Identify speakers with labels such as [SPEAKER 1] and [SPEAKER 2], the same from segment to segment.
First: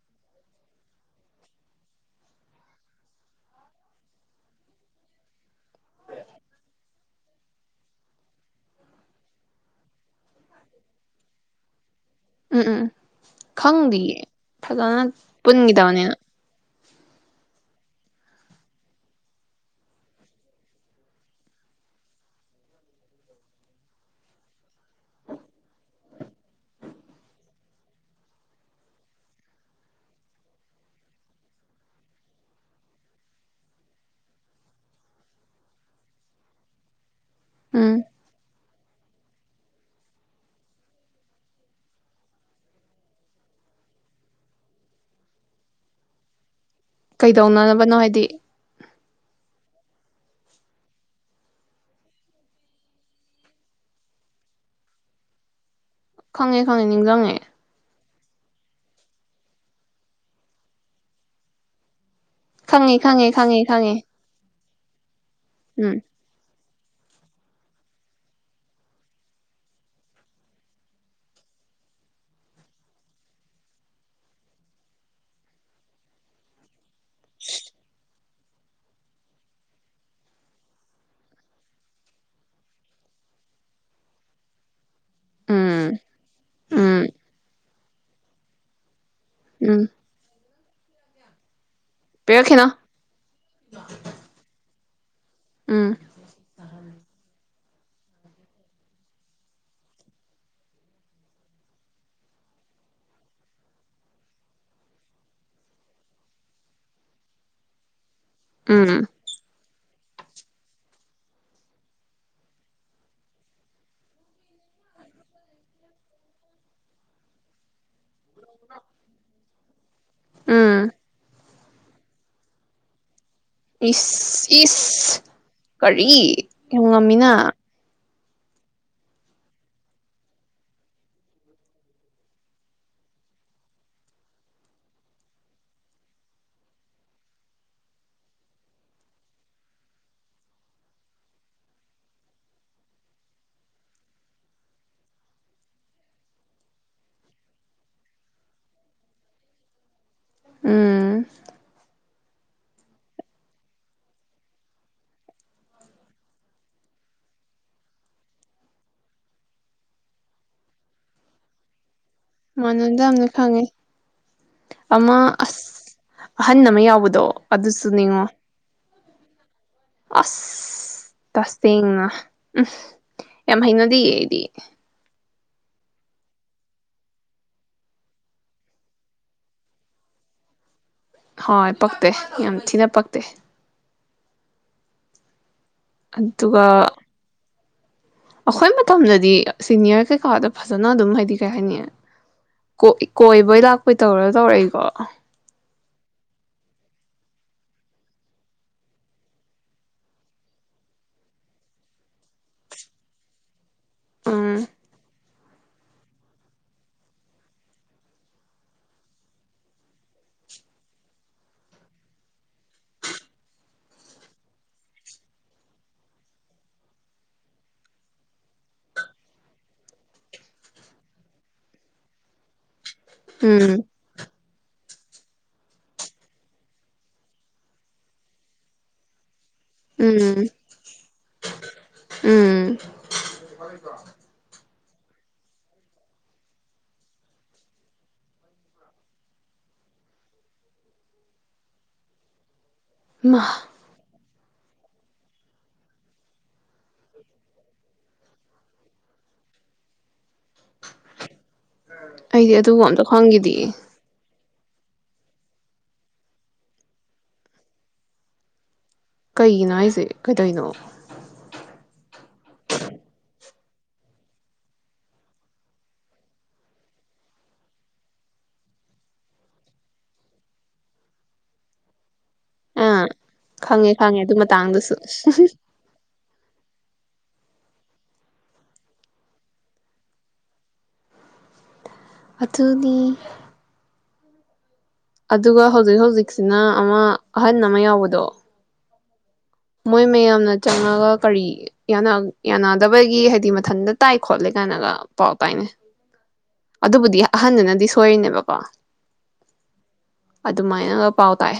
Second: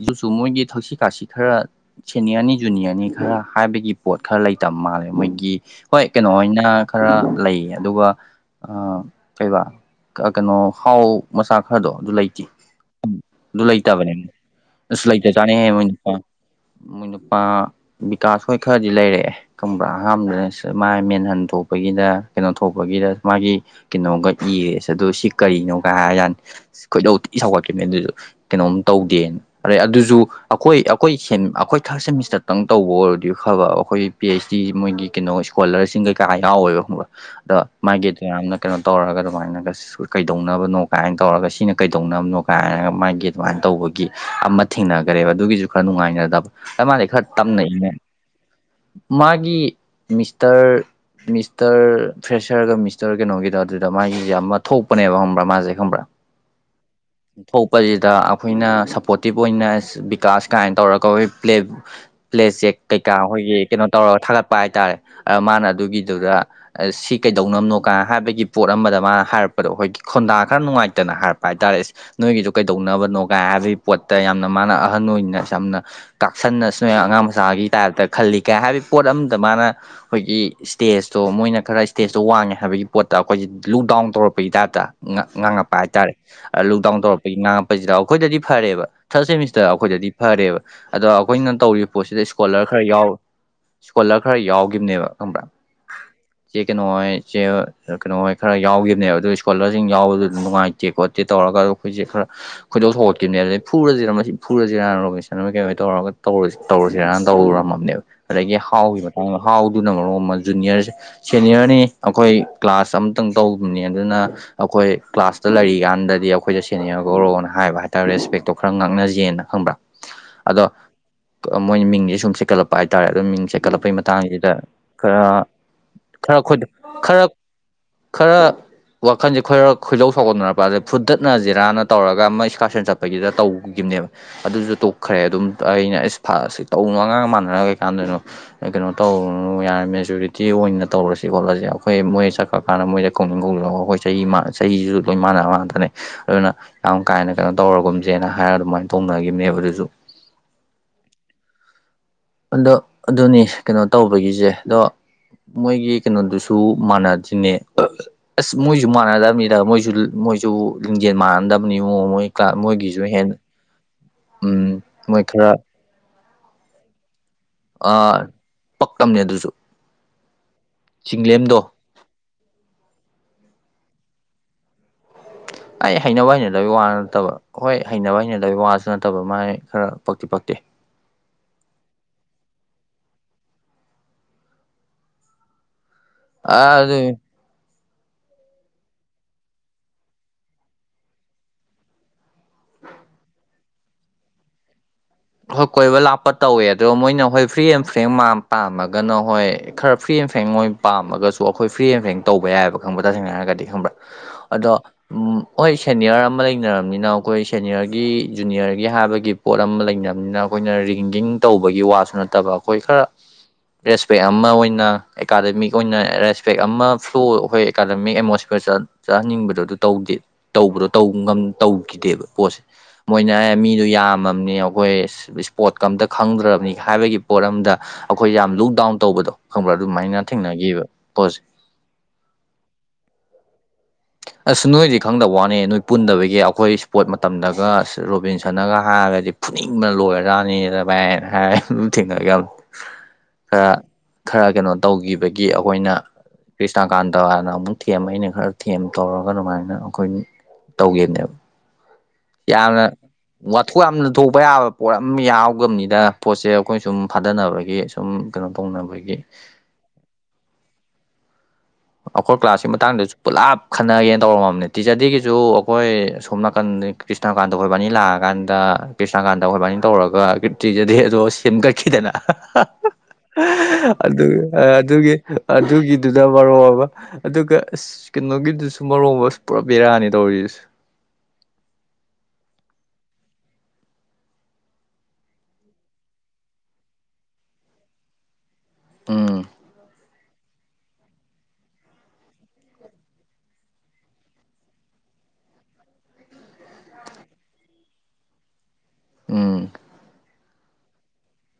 [SPEAKER 1] ꯑꯗꯨꯁꯨ ꯃꯣꯏꯒꯤ ꯊꯛꯁꯤ ꯈꯥꯁꯤ ꯈꯔ ꯁꯦꯅꯤꯌꯔꯅꯤ ꯖꯨꯅꯤꯌꯔꯅꯤ ꯈꯔ ꯍꯥꯏꯕꯒꯤ ꯄꯣꯠ ꯈꯔ ꯂꯩꯇꯕ ꯃꯥꯜꯂꯦ ꯃꯣꯏꯒꯤ ꯍꯣꯏ ꯀꯩꯅꯣ ꯑꯣꯏꯅ ꯈꯔ ꯂꯩꯌꯦ ꯑꯗꯨꯒ ꯀꯩꯕꯥ ꯀꯩꯅꯣ ꯍꯥꯎ ꯃꯆꯥ ꯈꯔꯗꯣ ꯑꯗꯨ ꯂꯩꯇꯦ
[SPEAKER 2] ꯎꯝ ꯎꯝ
[SPEAKER 1] ꯑꯗꯨ ꯂꯩꯇꯕꯅꯦꯅ
[SPEAKER 2] ꯈꯪꯗꯤꯌꯦ ꯐꯖꯅ
[SPEAKER 1] ꯂꯩꯇ ꯆꯅꯦ
[SPEAKER 2] ꯄꯨꯟꯈꯤꯗꯕꯅꯤꯅ
[SPEAKER 1] ꯃꯣꯏ ꯃ ꯕꯤꯀꯥꯁ ꯍꯣꯏ ꯈꯔꯗꯤ ꯂꯩꯔꯛꯑꯦ ꯈꯪꯕ꯭ꯔꯥ ꯑꯍꯥꯟꯕꯗꯅ ꯃꯥ ꯃꯦꯟꯍꯟ ꯊꯣꯛꯄꯒꯤꯗ ꯀꯩꯅꯣ ꯊꯣꯛꯄꯒꯤꯗ ꯃꯥꯒꯤ ꯀꯩꯅꯣꯒ ꯏꯔꯦ ꯑꯗꯨ ꯁꯤ ꯀꯔꯤꯅꯣꯒ ꯍꯥꯏꯔ ꯌꯥꯅꯤ ꯈꯣꯏꯗꯧꯤ ꯁꯧꯒꯠꯈꯤꯕꯅꯦ ꯑꯗꯨꯁꯨ ꯀꯩꯅꯣꯝ ꯇ ꯗꯦ ꯑꯔꯩ ꯑꯗꯨꯁꯨ ꯑꯩꯈꯣꯏ ꯑꯩꯈꯣꯏ ꯑꯩꯈꯣꯏ ꯊꯥꯔꯠ ꯁꯦꯃꯤꯁꯇꯔꯇꯪ ꯇꯧꯕ ꯑꯣꯏꯔꯗꯤ ꯐꯕ ꯑꯩꯈꯣꯏ ꯄꯤ ꯑꯩꯩꯆ ꯗꯤ ꯃꯣꯏꯒꯤ ꯀꯩꯅꯣ ꯏꯁ꯭ꯀꯣꯂꯔꯁꯤꯡ ꯀꯩꯀꯥ ꯌꯥꯎꯋꯦꯕ ꯈꯪꯕ꯭ꯔꯥ ꯑ
[SPEAKER 2] ꯎꯝ
[SPEAKER 1] ꯃꯥꯒꯤ ꯇ ꯌꯥꯝꯅ ꯀꯩꯅꯣ ꯇꯧꯔꯒ ꯑꯗꯨꯃꯥꯏꯅꯒ ꯀꯩꯗꯧꯅꯕꯅꯣ ꯀꯥꯏꯅ ꯇꯧꯔꯒ ꯁꯤꯅ ꯀꯩꯗꯧꯅꯕꯅꯣ ꯀꯥꯏꯅꯒ ꯃꯥꯒꯤ ꯑꯗꯨꯃꯥꯏꯅ ꯇꯧꯕꯒꯤ ꯒꯤ ꯑꯃ ꯊꯦꯡꯅꯈꯔꯦꯕ ꯑꯗꯨꯒꯤꯁꯨ ꯈꯔ ꯅꯨꯡꯉꯥꯏꯅꯗꯕ ꯑꯩ ꯃꯥꯗꯤ ꯈꯔ ꯇꯝꯅꯩꯅꯦ
[SPEAKER 2] ꯀꯩꯗꯧꯅꯕꯅꯣ ꯍꯥꯏꯗꯤ
[SPEAKER 1] ꯃꯥꯒꯤ ꯃꯤꯁꯇꯔ ꯃꯤꯁꯇꯔ ꯐ꯭ꯔꯦꯁꯔꯒ ꯃꯤꯁꯇꯔ ꯀꯩꯅꯣꯒꯤꯗ ꯑꯗꯨꯗ ꯃꯥꯒꯤꯁꯦ ꯌꯥꯝ ꯑꯃ ꯊꯣꯛꯄꯅꯦꯕ ꯈꯪꯕ꯭ꯔꯥ ꯃꯥꯁꯦ ꯈꯪꯕ꯭ꯔꯥ
[SPEAKER 2] ꯈꯪꯉꯦ ꯈꯪꯉꯦ ꯅꯤꯡꯁꯤꯡꯪꯉꯦ
[SPEAKER 1] ꯊꯣꯛꯄꯁꯤꯗ ꯑꯩꯈꯣꯏꯅ ꯁꯞꯄꯣꯔꯇꯤꯞ ꯑꯣꯏꯅ ꯕꯤꯀꯥꯁ ꯀꯥꯏꯅ ꯇꯧꯔꯒꯣꯏ ꯄ꯭ꯂꯦ ꯄ꯭ꯂꯦ ꯆꯦꯛ
[SPEAKER 2] ꯈꯪꯉꯦ
[SPEAKER 1] ꯀꯩꯀꯥ
[SPEAKER 2] ꯈꯪꯉꯦ
[SPEAKER 1] ꯑꯩꯈꯣꯏꯒꯤ
[SPEAKER 2] ꯈꯪꯉꯦ
[SPEAKER 1] ꯀꯩꯅꯣ
[SPEAKER 2] ꯈꯪꯉꯦ
[SPEAKER 1] ꯇꯧꯔꯒ ꯊꯥꯒꯠꯄ ꯍꯥꯏ ꯇꯥꯔ ꯃꯥꯅ
[SPEAKER 2] ꯎꯝ
[SPEAKER 1] ꯑꯗꯨꯒꯤꯗꯨꯗ ꯁꯤ ꯀꯩꯗꯧꯅꯕꯅꯣ ꯀꯥꯏ ꯍꯥꯏꯕꯒꯤ ꯄꯣꯠ ꯑꯃꯗ ꯃꯥꯅ ꯍꯥꯏꯔꯛꯄꯗꯣ ꯑꯩꯈꯣꯏꯒꯤ ꯈꯣꯟꯗꯥ ꯈꯔ ꯅꯨꯡꯉꯥꯏꯇꯅ ꯍꯥꯏꯔꯛꯄ ꯍꯥꯏꯇꯥꯥꯔꯦ ꯅꯣꯏꯒꯤꯁꯨ ꯀꯩꯗꯧꯅꯕꯅꯣ ꯀꯥꯏ ꯍꯥꯏꯕꯗꯤ ꯄꯣꯠꯇ ꯌꯥꯝꯅ ꯃꯥꯅ ꯑꯍꯟ ꯑꯣꯏꯅ ꯌꯥꯝꯅ ꯀꯥꯛꯁꯟꯅ ꯁ ꯑꯉꯥꯡ ꯃꯁꯆꯥꯒꯤ ꯇꯥꯏꯞꯇ ꯈꯜꯂꯤ ꯀꯥꯏ ꯍꯥꯏꯕꯒꯤ ꯄꯣꯠ ꯑꯝꯗ ꯃꯥꯅ ꯑꯩꯈꯣꯏꯒꯤ ꯁ꯭ꯇꯦꯖꯇꯣ ꯃꯣꯏꯅ ꯈꯔ ꯏꯁ꯭ꯇꯦꯖꯇꯣ ꯋꯥꯡꯉꯦ ꯍꯥꯏꯕꯒꯤ ꯄꯣꯠꯇ ꯑꯩꯈꯣꯏꯁꯦ ꯂꯨ ꯗꯥꯎꯟ ꯇꯧꯔꯛꯄꯒꯤ ꯇꯥꯏꯞꯇ ꯉ ꯉꯥꯡꯉꯛꯄ
[SPEAKER 2] ꯎꯝ
[SPEAKER 1] ꯍꯥꯏꯇꯥꯔꯦ ꯂꯣꯛꯗꯥꯎꯟ
[SPEAKER 2] ꯎꯝ
[SPEAKER 1] ꯇꯧꯔꯛꯄꯒꯤ ꯉꯥꯡꯉ ꯑꯣꯏꯁꯤꯔꯥ ꯑꯩꯈꯣꯏꯗꯗꯤ ꯐꯔꯦꯕ ꯊꯥꯔꯠ ꯁꯦꯃꯤꯁꯇꯔ
[SPEAKER 2] ꯎꯝ
[SPEAKER 1] ꯑꯩꯈꯣꯏꯗꯗꯤ ꯐꯔꯦꯕ ꯑꯗꯣ ꯑꯩꯈꯣꯏꯅ ꯇꯧꯔꯤꯕ ꯄꯣꯠꯁꯤꯗ
[SPEAKER 2] ꯄꯤꯔꯛꯈꯤꯅꯣ
[SPEAKER 1] ꯏꯁꯀꯣꯂꯔ ꯈꯔ ꯌꯥꯎ ꯏꯁꯀꯣꯂꯔ ꯈꯔ ꯌꯥꯎꯈꯤꯕꯅꯦꯕ
[SPEAKER 2] ꯎꯝ
[SPEAKER 1] ꯆꯦ ꯀꯩꯅꯣꯏ ꯆ ꯀꯩꯅꯣꯍꯣꯏ ꯈꯔ ꯌꯥꯎꯒꯤꯈꯤꯕꯅꯦꯕ ꯑꯗꯨꯣ ꯏꯁꯀꯣꯂꯔꯁꯤꯡ ꯌꯥꯎꯕꯗꯨ ꯅꯨꯡꯉꯥꯏꯇꯦ ꯈꯣꯠꯇꯦ ꯇꯧꯔꯒ ꯑꯗꯨ ꯑꯩꯈꯣꯏꯁꯦ ꯈꯔ ꯈꯣꯏꯗꯣꯛ ꯊꯣꯛꯦ ꯀꯅꯦ ꯐꯨꯔꯁꯤꯔ ꯃꯁꯤ ꯐꯨꯔꯁꯤꯔꯅ ꯔꯣꯕꯤꯁꯟ ꯀꯩꯣ ꯇꯧꯔꯒ ꯇꯧꯔ ꯇꯧꯔꯁꯤꯔꯅ ꯇꯧꯔꯝꯃꯕꯅꯦꯕ ꯑꯗꯒꯤ
[SPEAKER 2] ꯎꯝ
[SPEAKER 1] ꯍꯥꯎꯒꯤ ꯃꯇꯥꯡꯗ ꯍꯥꯎ ꯑꯗꯨꯅ ꯃꯔꯣꯡ ꯑꯃ ꯖꯨꯅꯤꯌꯔꯁꯦ ꯁꯦꯅꯤꯌꯔꯅꯤ ꯑꯩꯈꯣꯏ ꯀ꯭ꯂꯥꯁ ꯑꯃꯇꯪ ꯇꯧꯗꯕꯅꯤ ꯑꯗꯨꯅ ꯑꯩꯈꯣꯏ ꯀ꯭ꯂꯥꯁꯇ ꯂꯩꯔꯤꯀꯥꯟꯗꯗꯤ ꯑꯩꯈꯣꯏꯗ ꯁꯦꯅꯤꯌꯔꯒ ꯑꯣꯏꯔꯣꯅ ꯍꯥꯏꯕ ꯍꯥꯏꯔꯦ ꯇ ꯔꯦꯁꯄꯦꯛ ꯇꯣ ꯈꯔ ꯉꯥꯡꯅꯖꯦꯅ ꯈꯪꯕ꯭ꯔꯥ ꯑꯗꯣ
[SPEAKER 2] ꯎꯝ
[SPEAKER 1] ꯃꯣꯏꯅ ꯃꯤꯡꯁꯦ ꯁꯨꯝꯦꯀꯠꯂꯛꯄ ꯍꯥꯏꯇꯥꯔꯦ ꯑꯗꯨꯝ ꯃꯤꯡ ꯁꯦꯠꯀꯠꯂꯛꯄꯩ
[SPEAKER 2] ꯏꯁ
[SPEAKER 1] ꯃꯇꯥꯡꯁꯤꯗ
[SPEAKER 2] ꯏꯁ
[SPEAKER 1] ꯈꯔ
[SPEAKER 2] ꯀꯔꯤ
[SPEAKER 1] ꯈꯔ ꯑꯩꯈꯣꯏꯗ
[SPEAKER 2] ꯍ
[SPEAKER 1] ꯈꯔ
[SPEAKER 2] ꯉꯝꯃꯤꯅ
[SPEAKER 1] ꯈꯔ ꯋꯥꯈꯜꯁꯦ ꯈꯔ ꯈꯣꯏꯗꯧ ꯁꯥꯎꯒꯠꯅꯔꯛꯄꯁꯦ ꯐꯨꯗꯠꯅ ꯖꯤꯦꯔꯥꯅ ꯇꯧꯔꯒ ꯑꯃ ꯀꯥꯔꯁꯟ ꯆꯠꯄꯒꯤꯗꯨꯗ ꯇꯧꯈꯤꯕꯅꯦꯕ ꯑꯗꯨꯁꯨ ꯇꯣꯛꯈ꯭ꯔꯦ ꯑꯗꯨꯝ ꯑꯩꯅ ꯑꯁ ꯇꯧꯅꯨ ꯑꯉꯥꯡ ꯃꯥꯟꯅꯔ ꯀꯩꯀꯥꯟꯗꯅꯣ ꯀꯩꯅꯣ ꯇꯧꯅꯨ ꯌꯥꯔꯦ ꯃꯦꯖꯨꯔꯤꯇꯤ ꯑꯣꯏꯅ ꯇꯧꯔꯁꯤ ꯈꯣꯠꯂꯁꯤ ꯑꯩꯈꯣꯏ ꯃꯣꯏ ꯆꯠꯈ꯭ꯔ ꯀꯥꯟꯗ ꯃꯣꯏꯗ ꯀꯧꯅꯤꯡ ꯀꯧꯂꯒ ꯑꯩꯈꯣꯏ ꯆꯍꯤꯁꯨ ꯂꯣꯏ ꯃꯥꯟꯅ ꯃꯥꯟꯗꯅꯦ ꯑꯗꯨꯅ ꯌꯥꯝ ꯀꯥꯅ ꯀꯩꯅꯣ ꯇꯧꯔꯒꯨꯝꯁꯦꯅ ꯍꯥꯏꯔꯒ ꯑꯗꯨꯃꯥꯏꯅ ꯇꯧꯅꯈꯤꯕꯅꯦꯕ ꯑꯗꯨꯁꯨ
[SPEAKER 2] ꯎꯝ
[SPEAKER 1] ꯑꯗꯣ ꯑꯗꯨꯅꯤ ꯀꯩꯅꯣ ꯇꯧꯕꯒꯤꯁꯦ ꯑꯗꯣ ꯃꯣꯏꯒꯤ ꯀꯩꯅꯣꯗꯨꯁꯨ ꯃꯥꯟꯅꯗ꯭ꯔꯤꯅꯦ ꯑꯁ ꯃꯣꯏꯁꯨ ꯃꯥꯟꯅꯗꯕꯅꯤꯗ ꯃꯣꯏꯁꯨ ꯃꯣꯏꯁꯨ ꯂꯤꯡꯖꯦꯜ ꯃꯥꯟꯅꯗꯕꯅꯤ ꯃꯑꯣꯡ ꯃꯣꯏ ꯃꯣꯏꯒꯤꯁꯨ
[SPEAKER 2] ꯃꯥꯟꯅꯗꯕꯅꯦ
[SPEAKER 1] ꯍꯦꯟꯅ
[SPEAKER 2] ꯈꯪꯉꯦ
[SPEAKER 1] ꯎꯝ ꯃꯣꯏ
[SPEAKER 2] ꯑꯃ
[SPEAKER 1] ꯈꯔ
[SPEAKER 2] ꯑꯁ ꯑꯍꯟ ꯑꯃ ꯌꯥꯎꯕꯗꯣ ꯑꯗꯨꯁꯨ ꯅꯤꯡꯅꯤꯉꯣ
[SPEAKER 1] ꯄꯛꯇꯕꯅꯦ ꯑꯗꯨꯁꯨ
[SPEAKER 2] ꯑꯁ
[SPEAKER 1] ꯆꯤꯡꯂꯦꯝꯗꯣ
[SPEAKER 2] ꯇꯁꯦꯡꯅ ꯎꯝ ꯌꯥꯝꯃꯩꯅꯗꯤꯌꯦ ꯑꯩꯗꯤ
[SPEAKER 1] ꯑꯩ ꯍꯩꯅꯕ ꯍꯩꯅꯗꯕꯒꯤ ꯋꯥ ꯅꯠꯇꯕ ꯍꯣꯏ ꯍꯩꯅꯕ ꯍꯩꯅꯗꯕꯒꯤ ꯋꯥꯁꯨ ꯅꯠꯇꯕ ꯃꯥꯥꯏ ꯈꯔ ꯄꯛꯇꯤ ꯄꯛꯇꯦ
[SPEAKER 2] ꯍꯣꯏ ꯄꯛꯇꯦ ꯌꯥꯝ ꯊꯤꯅ ꯄꯛꯇꯦ ꯑꯗꯨꯒꯗꯨ
[SPEAKER 1] ꯑꯗꯨ
[SPEAKER 2] ꯑꯩꯈꯣꯏ ꯃꯇꯝꯗꯗꯤ ꯁꯤꯅꯤꯌꯔ ꯀꯩꯀꯥꯗ ꯐꯖꯅ ꯑꯗꯨꯝ ꯍꯥꯏꯗꯤ ꯀꯩ ꯍꯥꯏꯅꯤ ꯀꯣꯏꯕꯩ ꯂꯥꯛꯄꯩ ꯇꯧꯔ ꯇꯧꯔꯛꯏꯀꯣ
[SPEAKER 1] ꯍꯣꯏ ꯀꯣꯏꯕ ꯂꯥꯛꯄ ꯇꯧꯋꯦ ꯑꯗꯣ ꯃꯣꯏꯅ ꯍꯣꯏ ꯐ꯭ꯔꯤ ꯑꯦꯟ ꯐ꯭ꯔꯦꯡ ꯄꯥꯝꯃꯒꯅ ꯍꯣꯏ ꯈꯔ ꯐ꯭ꯔꯤ ꯑꯦꯟ ꯐ꯭ꯔꯦꯡ ꯃꯣꯏ ꯄꯥꯝꯃꯒꯁꯨ ꯑꯩꯈꯣꯏ ꯐ꯭ꯔꯤ ꯑꯦꯟ ꯐ꯭ꯔꯦꯡ ꯇꯧꯕ ꯌꯥꯏꯑꯕ ꯈꯪꯕ ꯇꯁꯦꯡꯅ ꯍꯥꯏꯔꯒꯗꯤ ꯈꯪꯕ꯭ꯔꯥ
[SPEAKER 2] ꯎꯝ
[SPEAKER 1] ꯑꯗꯣ ꯎꯝ ꯍꯣꯏ ꯁꯦꯅꯤꯌꯔ ꯑꯃ ꯂꯩꯅꯔꯕꯅꯤꯅ ꯑꯩꯈꯣꯏ ꯁꯦꯅꯤꯌꯔꯒꯤ ꯖꯨꯅꯤꯌꯔꯒꯤ ꯍꯥꯏꯕꯒꯤ ꯄꯣꯠ ꯑꯃ ꯂꯩꯅꯔ ꯅꯤꯅ ꯑꯩꯈꯣꯏꯅ ꯔꯤꯡꯖꯡ ꯇꯧꯕꯒꯤ ꯋꯥꯁꯨ ꯅꯠꯇꯕ ꯑꯩꯈꯣꯏ ꯈꯔ ꯔꯦꯁꯄꯦꯛ ꯑꯃ ꯑꯣꯏꯅ ꯑꯦꯀꯥꯗꯃꯤꯛ ꯑꯣꯏꯅ ꯔꯦꯁꯄꯦꯛ ꯑꯃ ꯐ꯭ꯂꯣ ꯑꯩꯈꯣꯏ ꯑꯦꯀꯥꯗꯃꯤꯛ ꯑꯦꯠꯃꯣꯁꯐꯤꯌꯔ ꯆꯠꯍꯟꯅꯤꯡꯕꯗꯣ ꯑꯗꯨ ꯇꯧꯗꯦ ꯇꯧꯕꯗꯣ ꯇꯧꯈꯤꯗꯦꯕ ꯄꯣꯠꯁꯦ ꯃꯣꯏꯅ ꯑꯦ
[SPEAKER 2] ꯎꯝ
[SPEAKER 1] ꯃꯤꯗꯣ ꯌꯥꯝꯃꯕꯅꯦ ꯀꯣꯏ ꯏꯁꯄꯣꯠ ꯀ ꯑꯝꯇ ꯈꯪꯗ꯭ꯔꯕꯅꯤ ꯍꯥꯏꯕꯒꯤ ꯄꯣꯠ ꯑꯝꯗ ꯑꯩꯈꯣꯏꯁꯦ ꯌꯥꯝ ꯂꯨꯛ ꯗꯥꯎꯟ ꯇꯧꯕꯗꯣ ꯈꯪꯕ꯭ꯔꯥ ꯑꯗꯨꯃꯥꯏꯅ
[SPEAKER 2] ꯎꯝ
[SPEAKER 1] ꯊꯦꯡꯅꯕ ꯄꯣꯠꯁꯦ
[SPEAKER 2] ꯎꯝ
[SPEAKER 1] ꯑꯁꯨꯝ ꯅꯣꯏꯗꯤ ꯈꯪꯗꯕ ꯋꯥꯅꯦ ꯅꯣꯏ ꯄꯨꯟꯗꯕꯒꯤ ꯑꯩꯈꯣꯏ ꯏꯁ꯭ꯄꯣꯔꯠ ꯃꯇꯝꯗꯒ ꯔꯣꯕꯤꯟꯁꯟꯅꯒ ꯍꯥꯏꯔꯒꯗꯤ ꯄꯨꯅꯤꯡ ꯂꯣꯏꯔꯔꯥꯅꯤ ꯑꯗꯨꯚꯥꯏꯅ ꯍꯥꯏ ꯑꯗꯨ ꯊꯦꯡꯅꯒ ꯈꯔ
[SPEAKER 2] [inaudible]
[SPEAKER 1] ꯈꯔ ꯀꯩꯅꯣ ꯇꯧꯈꯤꯕꯒꯤ ꯑꯩꯈꯣꯏꯅ ꯀ꯭ꯔꯤꯁꯅꯀꯥꯟꯇꯅ ꯑꯃꯨꯛ ꯊꯦꯝ ꯑꯩꯅ ꯈꯔ ꯊꯦꯝ ꯇꯧꯔꯒ ꯑꯗꯨꯃꯥꯏꯅ ꯑꯩꯈꯣꯏ ꯇꯧꯒꯦꯅꯦꯕ
[SPEAKER 2] ꯑꯩꯗꯤ ꯑꯗꯨꯒ
[SPEAKER 1] ꯌꯥꯝꯅ
[SPEAKER 2] ꯑꯝꯇ ꯈꯪꯒꯤꯗꯤꯌꯦ
[SPEAKER 1] ꯋꯥꯊꯣꯛ ꯌꯥꯝꯅ ꯊꯣꯛꯄ ꯕ ꯌꯥꯕ ꯄꯣꯠ ꯑꯃ ꯌꯥꯎꯕꯅꯤꯅ ꯄꯣꯠꯁꯦ ꯑꯩꯈꯣꯏꯅ ꯁꯨꯝ ꯐꯥꯗꯅꯕꯒꯤ ꯁꯨꯝ ꯀꯩꯅꯣ ꯇꯧꯅꯕꯒꯤ
[SPEAKER 2] ꯀꯩꯒꯤꯅꯣ ꯍꯥꯏꯁꯦ ꯀꯩꯗꯩꯅꯣ
[SPEAKER 1] ꯑꯩꯈꯣꯏ ꯀ꯭ꯂꯥꯁꯀꯤ ꯃꯇꯥꯡꯗꯁꯨ ꯄꯨꯂꯞ ꯈꯟꯅꯒꯦꯅ ꯇꯧꯔꯝꯃꯕꯅꯦ ꯇꯤꯆꯔ ꯗꯦꯗꯒꯤꯁꯨ ꯑꯩꯈꯣꯏ ꯁꯣꯝ ꯅꯥꯀꯟꯗ ꯀ꯭ꯔꯤꯁꯅꯅꯥꯀꯥꯟꯇ ꯑꯩꯈꯣꯏꯕꯥꯅꯤ ꯂꯥꯛꯑꯀꯥꯟꯗ ꯀ꯭ꯔꯤꯁꯅꯀꯥꯟꯗ ꯑꯩꯈꯣꯏꯕꯥꯅꯤ ꯇꯧꯔꯒ ꯇꯤꯆꯔꯗꯦ ꯑꯗꯣ ꯁꯦꯝꯒꯠꯈꯤꯗꯅ
[SPEAKER 2] ꯑꯥ ꯈꯪꯉꯦ ꯈꯪꯉꯦ ꯑꯗꯨ ꯃꯇꯥꯡꯗꯨꯁꯨ
[SPEAKER 1] ꯑꯗꯨꯒꯤ ꯑꯗꯨꯒꯤꯗꯨꯗ ꯑꯗꯨꯒ ꯑꯁ ꯀꯩꯅꯣꯒꯤꯗꯨꯁꯨ ꯃꯔꯣꯕ ꯄꯨꯔꯥ ꯕꯤꯦꯔꯥꯅꯤ ꯇꯧꯔꯤꯁ
[SPEAKER 2] ꯑꯊꯨꯅꯤ ꯑꯗꯨꯒ ꯍꯧꯖꯤꯛ ꯍꯧꯖꯤꯛꯁꯤꯅ ꯑꯃ ꯑꯍꯟ ꯑꯃ ꯌꯥꯎꯕꯗꯣ
[SPEAKER 1] ꯎꯝ
[SPEAKER 2] ꯃꯣꯏ ꯃꯌꯥꯝꯅ ꯆꯪꯉꯒ ꯀꯔꯤ ꯌꯥꯅꯗꯕꯒꯤ ꯍꯥꯏꯗꯤ ꯃꯊꯟꯇ ꯇꯥꯏ ꯈꯣꯠꯂꯦ ꯀꯥꯏꯅꯒ ꯄꯥꯎ ꯇꯥꯏꯅꯦ ꯑꯗꯨꯕꯨꯗꯤ ꯑꯍꯟꯗꯅꯗꯤ ꯁꯣꯏꯔꯤꯅꯦꯕꯀꯣ
[SPEAKER 1] ꯎꯝ
[SPEAKER 2] ꯑꯗꯨꯃꯥꯏꯅꯒ ꯄꯥꯎ ꯇꯥꯛ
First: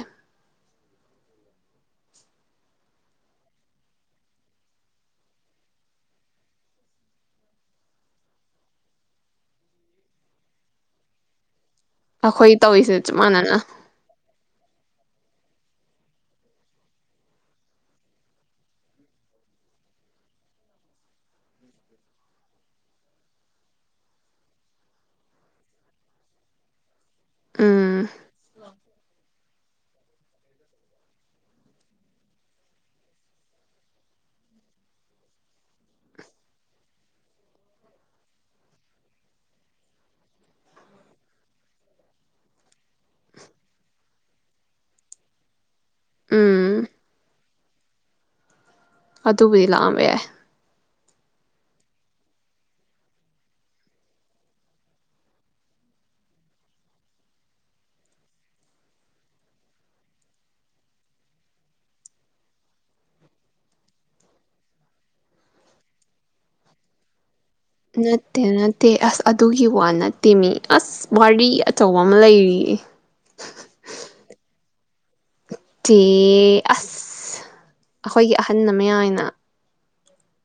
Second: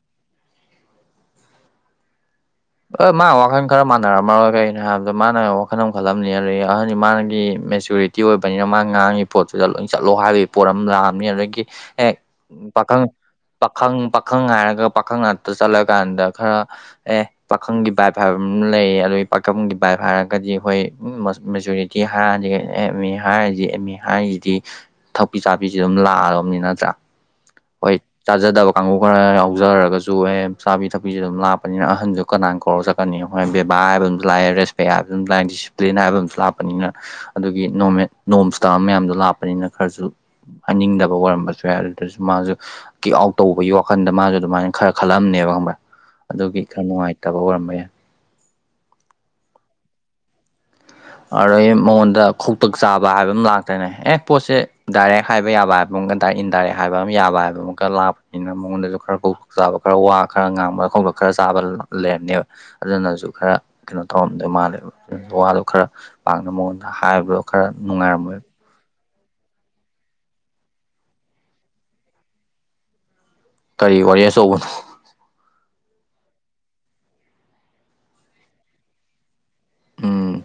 [SPEAKER 1] ꯍ ꯃꯥ ꯋꯥꯈꯜ ꯈꯔ ꯃꯥꯟꯅꯔꯝꯃꯔꯣꯏ ꯀꯒꯤꯩꯅꯣ ꯍꯥꯏꯕꯗ ꯃꯥꯅ ꯋꯥꯈꯜ ꯑꯃꯈꯜꯂꯝꯅꯤ ꯑꯗꯒꯤ ꯑꯍꯟꯗꯤ ꯃꯥꯅꯒꯤ ꯃꯦꯆꯨꯔꯤꯇꯤ ꯑꯣꯏꯕꯅꯤꯅ ꯃꯥꯅ ꯉꯥꯡꯉꯤ ꯄꯣꯠꯇꯁꯤꯨꯗ ꯂꯣꯏ ꯆꯠꯂꯣ ꯍꯥꯏꯕꯒꯤ ꯄꯣꯠ ꯑꯃ ꯂꯥꯛꯑꯝꯅꯤ ꯑꯗꯒꯤ ꯑꯦ
[SPEAKER 2] ꯑꯩꯈꯣꯏ ꯇꯧꯔꯤꯁꯦ
[SPEAKER 1] ꯄꯥꯈꯪ
[SPEAKER 2] ꯆꯞ ꯃꯥꯟꯅꯅ
[SPEAKER 1] ꯄꯥꯈꯪ ꯄꯥꯈꯪ ꯍꯥꯏꯥꯏꯔꯒ ꯄꯥꯈꯪ ꯉꯥꯛꯇ ꯆꯠꯂꯀꯥꯟꯗ ꯈꯔ ꯑꯦ ꯄꯥꯈꯪꯒꯤ ꯕꯥꯏꯞ ꯍꯥꯏꯕ ꯑꯃ ꯂꯩ ꯑꯗꯨꯒꯤ ꯄꯥꯈꯪꯒꯤ ꯕꯥꯏꯞ ꯍꯥꯏꯔꯒꯗꯤ ꯑꯩꯈꯣꯏ ꯃꯦꯖꯣꯔꯤꯇꯤ ꯍꯥꯏꯔꯗꯤ ꯑꯦꯝ ꯑꯦ ꯍꯥꯏꯔꯤꯗꯤ ꯑꯦꯝ ꯑꯦ ꯍꯥꯏꯔꯤꯁꯤꯗꯤ ꯊꯛꯄꯤ ꯆꯥꯕꯤꯁꯤ ꯑꯗꯨꯝ ꯂꯥꯛꯑꯗꯕꯅꯤ ꯅꯠꯇ꯭ꯔꯥ ꯍꯣꯏ
[SPEAKER 2] ꯎꯝ
[SPEAKER 1] ꯆꯥꯖꯗꯕ ꯀꯥꯡꯕꯨ ꯈꯔ ꯌꯥꯎꯖꯔꯒꯁꯨ ꯆꯨꯑꯦꯝ ꯆꯥꯕꯤ ꯊꯛꯄꯤꯁꯦ ꯑꯗꯨꯝ ꯂꯥꯛꯄꯅꯤꯅ ꯑꯍꯟꯁꯨ ꯀꯅꯥꯏꯅ ꯀꯧꯔꯒ ꯆꯠꯀꯅꯤ ꯍꯣꯏ ꯕꯦꯕꯥꯔ ꯍꯥꯏꯕ ꯑꯝꯁꯨ ꯂꯥꯛꯑꯦ ꯔꯦꯁꯄꯦꯛ ꯍꯥꯏꯕ ꯑꯃꯝ ꯂꯥꯛꯑꯦ ꯗꯤꯁꯤꯄ꯭ꯂꯤꯟ ꯍꯥꯏꯕ ꯑꯝꯨ ꯂꯥꯛꯄꯅꯤꯅ ꯑꯗꯨꯒꯤ ꯅꯃꯦ ꯅꯣꯝꯁꯇ ꯃꯌꯥꯝꯗꯣ ꯂꯥꯛꯄꯅꯤꯅ ꯈꯔꯁꯨ ꯍꯥꯏꯅꯤꯡꯗꯕ ꯑꯣꯏꯔꯝꯕꯁꯨ ꯌꯥꯏ ꯑꯗꯨꯗꯁꯨ ꯃꯥꯁꯨ ꯀꯤꯛ ꯑꯥꯎꯠ ꯇꯧꯕꯒꯤ ꯋꯥꯈꯟꯗ ꯃꯥꯁꯨ ꯑꯗꯨꯃꯥꯏꯅ ꯈꯔ ꯈꯜꯂꯝꯅꯦꯕ ꯈꯪꯕ ꯑꯗꯨꯒꯤ ꯈꯔ
[SPEAKER 2] ꯎꯝ
[SPEAKER 1] ꯅꯨꯡꯉꯥꯏꯇꯦ ꯐꯠꯇꯕ ꯑꯣꯏꯔꯝꯕ ꯌꯥꯏ
[SPEAKER 2] ꯑꯗꯨꯕꯨꯗꯤ ꯂꯥꯛꯑꯝꯕ ꯌꯥꯏ
[SPEAKER 1] ꯑꯗꯨꯗꯒꯤ ꯃꯉꯣꯟꯗ ꯀꯣꯛꯇꯥꯛ ꯆꯥꯕ ꯍꯥꯏꯕ ꯑꯃ ꯂꯥꯛꯇ꯭ꯔꯅꯦ ꯑꯦ ꯄꯣꯠꯁꯦ ꯗꯥꯏꯔꯦꯛ ꯍꯥꯏꯕ ꯌꯥꯕ ꯍꯥꯏꯕ ꯑꯃꯀ ꯗꯥꯏꯔꯦꯛ ꯏꯟꯗꯥꯏꯔꯦꯛ ꯍꯥꯏꯕ ꯑꯃ ꯌꯥꯕ ꯍꯥꯏꯕ ꯑꯃꯛꯀ ꯂꯥꯛꯄꯅꯤꯅ ꯃꯉꯣꯟꯗꯁꯨ ꯈꯔ ꯀꯣꯛꯇꯥꯛ ꯆꯥꯕ ꯈꯔ ꯋꯥ ꯈꯔ ꯉꯥꯡꯕ ꯈꯧꯇꯛ ꯈꯔ ꯆꯥꯕ ꯂꯩꯔꯝꯅꯦꯕ ꯑꯗꯨꯅꯁꯨ ꯈꯔ ꯀꯩꯅꯣ ꯇꯧꯔꯝꯗꯣꯏ ꯃꯥꯜꯂꯦꯕ ꯋꯥꯗꯣ ꯈꯔ ꯄꯥꯛꯅ ꯃꯉꯣꯟꯗ ꯍꯥꯏꯕ
[SPEAKER 2] ꯅꯠꯇꯦ ꯅꯠꯇꯦ ꯑ ꯑꯗꯨꯒꯤ ꯋꯥ ꯅꯠꯇꯤꯃꯤ ꯑꯁ ꯋꯥꯔꯤ ꯑꯆꯧꯕ ꯑꯃ ꯂꯩꯔꯤꯌꯦ
[SPEAKER 1] ꯀꯔꯤ ꯑꯣꯏꯌꯦ ꯁꯣꯅ
[SPEAKER 2] ꯆꯦ ꯑꯁ ꯑꯩꯈꯣꯏꯒꯤ ꯑꯍꯟ ꯃꯌꯥꯅ
[SPEAKER 1] ꯎꯝ